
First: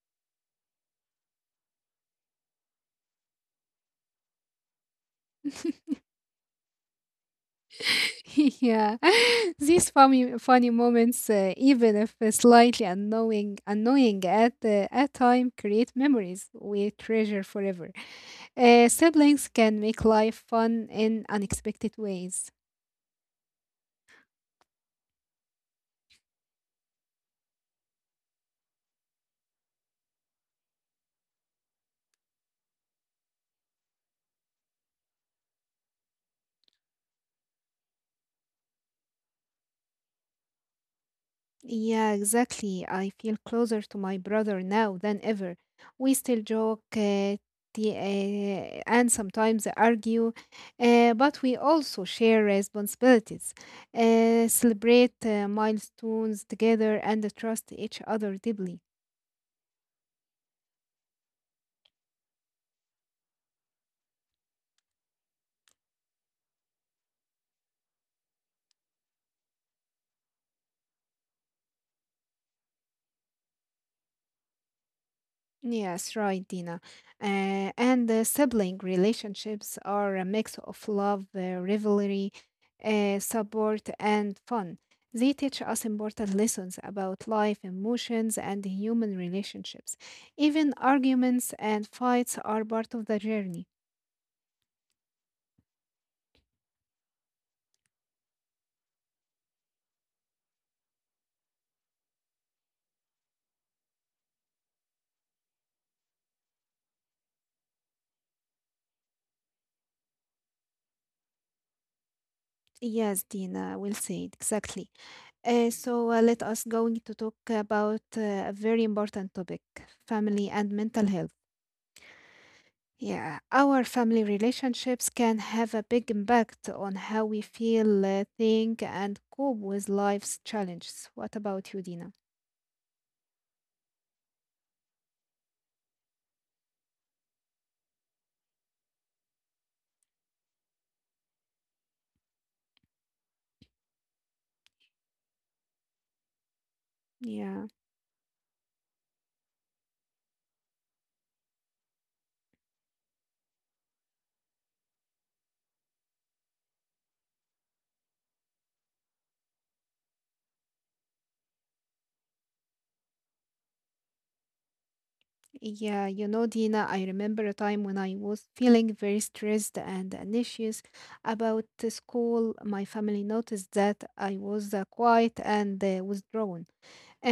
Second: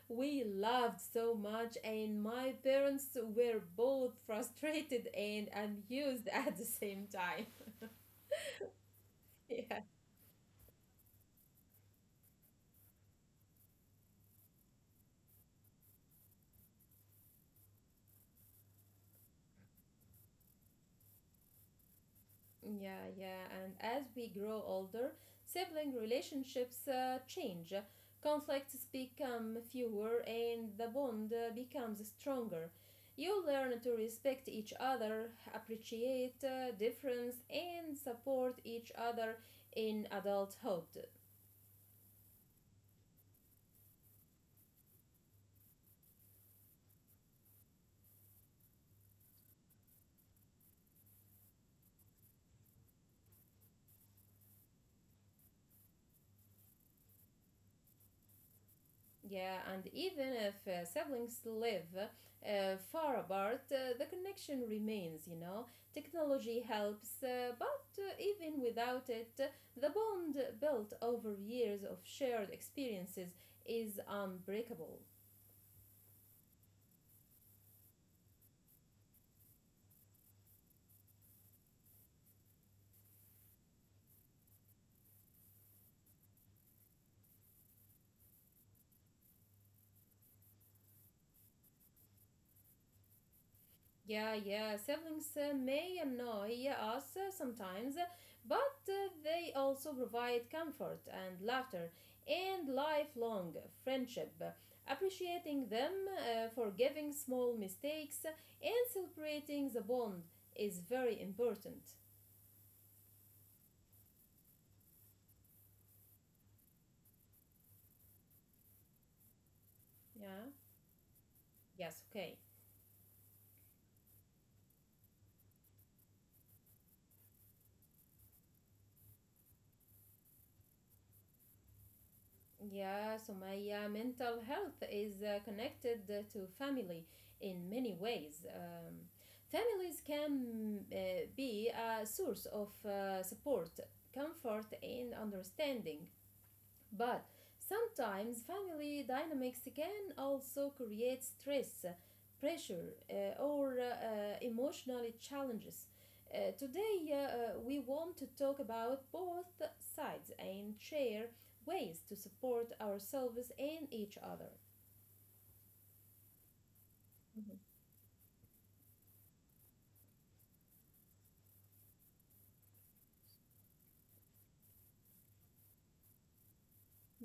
We laughed so much, and my parents were both frustrated and amused at the same time. yeah, Yeah. these funny funny moments, even if slightly annoying, annoying at time, create memories we treasure forever. Siblings can make life fun in unexpected ways. Yeah, yeah. And as we grow older, sibling relationships change. Conflicts become fewer and the bond becomes stronger. You learn to respect each other, appreciate difference, and support each other in adulthood. Yeah, exactly. I feel closer to my brother now than ever. We still joke, and sometimes argue, but we also share responsibilities, celebrate milestones together, and trust each other deeply. Yeah, and even if siblings live far apart, the connection remains, you know. Technology helps, but even without it, the bond built over years of shared experiences is unbreakable. Yes, right, Dina. And the sibling relationships are a mix of love, rivalry, support, and fun. They teach us important lessons about life, emotions, and human relationships. Even arguments and fights are part of the journey. Yeah, yeah, siblings may annoy us sometimes, but they also provide comfort and laughter and lifelong friendship. Appreciating them, forgiving small mistakes, and celebrating the bond is very important. Yes, Dina, will say it exactly. So let us going to talk about a very important topic, Yeah, family and mental health. yes, okay. Yeah, our family relationships can have a big impact on how we feel, think, and cope with life's challenges. What about you, Dina? Yeah, Sumaya, mental health is connected to family in many ways. Families can be a source of support, comfort, and understanding. But Yeah, sometimes family dynamics can also create stress, pressure, or emotional challenges. Today, we want to talk about both sides and share ways to support ourselves and each other. yeah, you know, Dina, I remember a Mhm. time when I was feeling very stressed and anxious about the school. My family noticed that I was quiet and withdrawn.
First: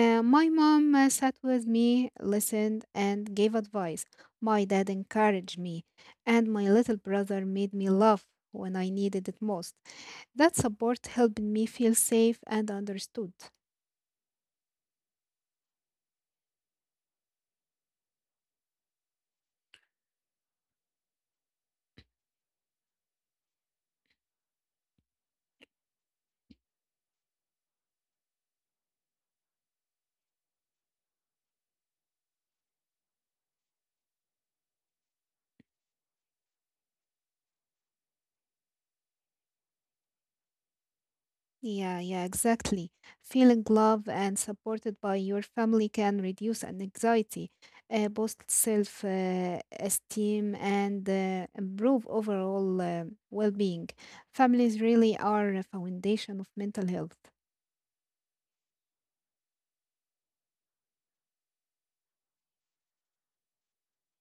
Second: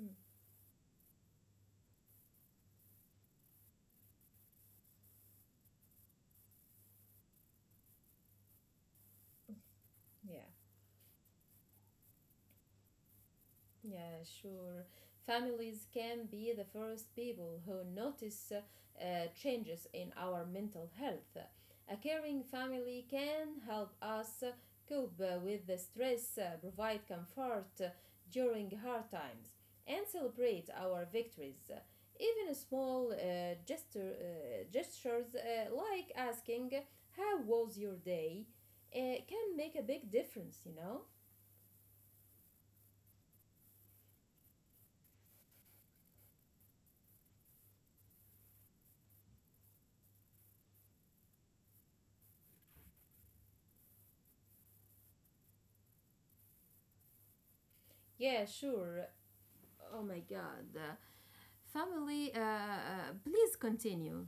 Mm. My mom sat with me, listened, and gave advice. My dad encouraged me, and my little brother made me laugh when I needed it most. Yeah. That support helped me feel safe and understood. Yeah, sure. Families can be the first people who notice changes in our mental health. A caring family can help us cope with the stress, provide comfort during hard times, and celebrate our victories. Even small gestures like asking, how was your day? uh, can make a big difference, you know? Yeah, yeah, exactly. Feeling loved and supported by your family can reduce an anxiety, boost self esteem, and improve overall well being. Families really are a foundation of mental health. Yeah, sure. Oh my god. Family, please continue.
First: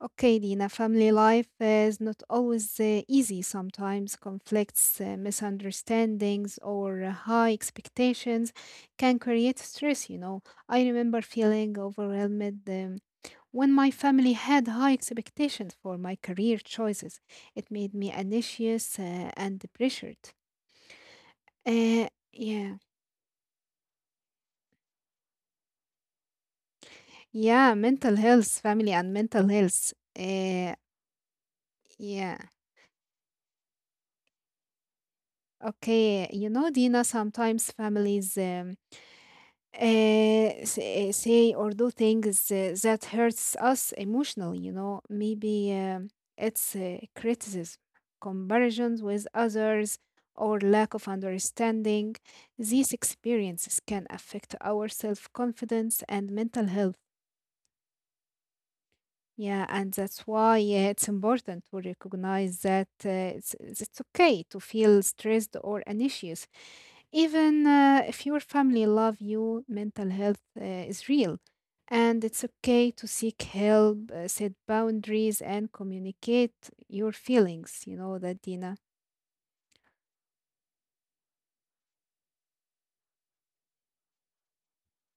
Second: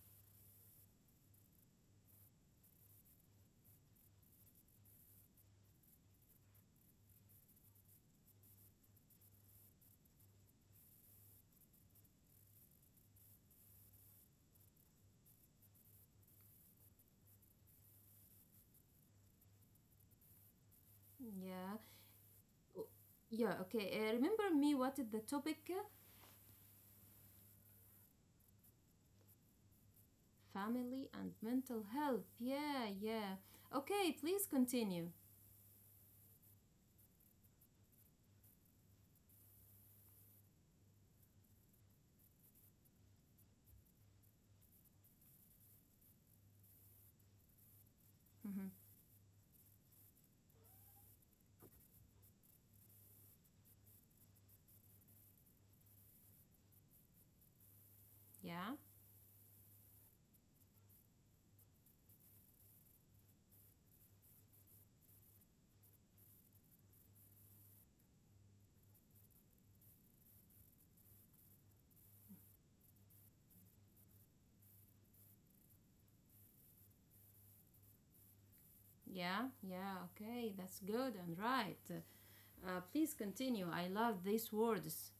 Okay, Dina, family life is not always easy sometimes. Conflicts, misunderstandings, or high expectations can create stress, you know. I remember feeling overwhelmed when my family had high expectations for my career choices. It made me anxious and pressured. Yeah. Yeah, O- Yeah, okay. Remember me, what is the topic? yeah, mental health, family, and mental health. Family and mental health. Yeah, Yeah, yeah. Okay, please continue. okay, you know, Dina, sometimes families. Say or do things that hurts us emotionally, you know, maybe it's criticism, Mm-hmm. comparisons with others, or lack of understanding. These experiences can affect our self-confidence and mental health. Yeah, Yeah, and that's why it's important to recognize that it's okay to feel stressed or anxious. Even if your family love you, mental health is real. And it's okay to seek help, set boundaries, and communicate your feelings. You know that, Dina. yeah, yeah. Okay, that's good and right. Please continue. I love these words.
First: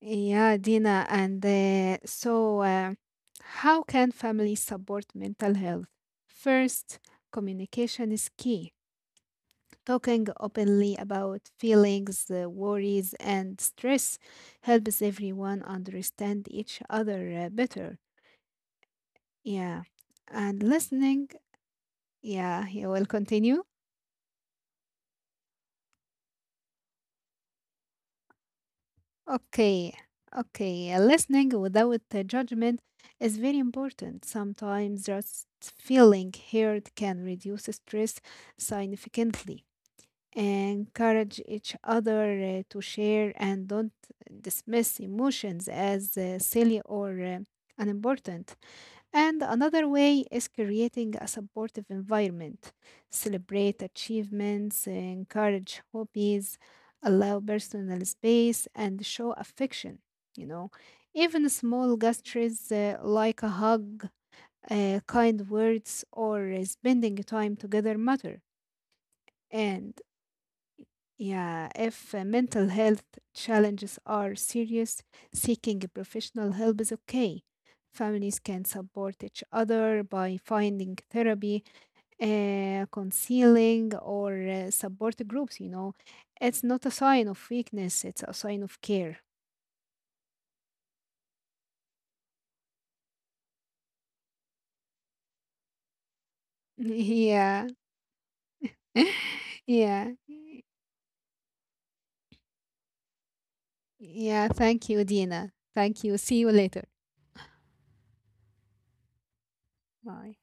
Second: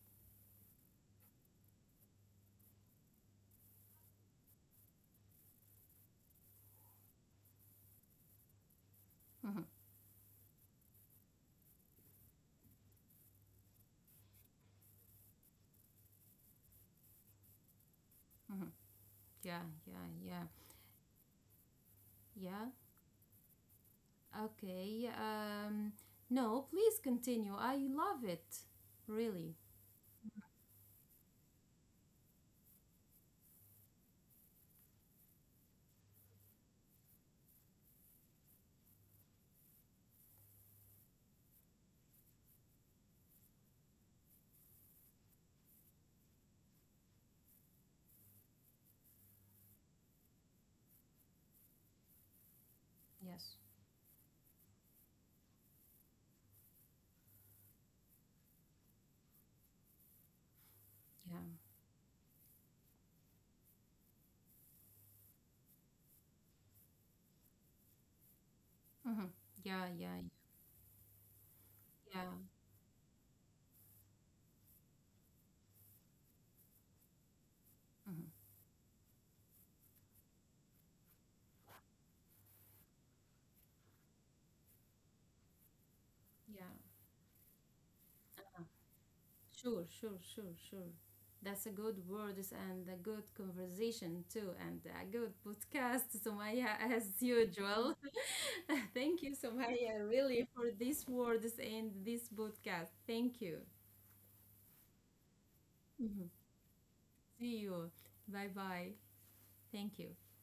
Yeah, Dina. How can families support mental health? First, communication is key. Mm-hmm. Talking openly about feelings, worries, and stress helps everyone understand each other better. Mm-hmm. Yeah, Yeah. yeah, yeah, And listening, yeah, yeah. you will continue. Okay. No, please continue. I love it. Really. Okay. Okay. Listening without judgment is very important. Sometimes just feeling heard can reduce stress significantly. Encourage each other to share and don't dismiss emotions as silly or unimportant. And another way is creating a supportive environment. Yes. Celebrate achievements, encourage hobbies, allow personal space, and show affection. You know, Yeah. even small gestures like a hug, kind words, or spending time together matter. Mm-hmm. Yeah, And yeah, yeah, if yeah. mental health challenges are serious, seeking a professional help is okay. Mm-hmm. Families can support each other by finding therapy, counseling, or support groups. You know, it's Yeah. not a sign of weakness, it's a sign of care. Sure, sure, sure, sure. That's a good words and a good conversation too, and a good podcast, Sumaya, as yeah, usual. Thank you, Sumaya, yeah, really for these words and this podcast. Thank you. yeah. Thank you, Dina. Thank you. Mhm. See you later. See you. Bye bye. Thank you. Bye.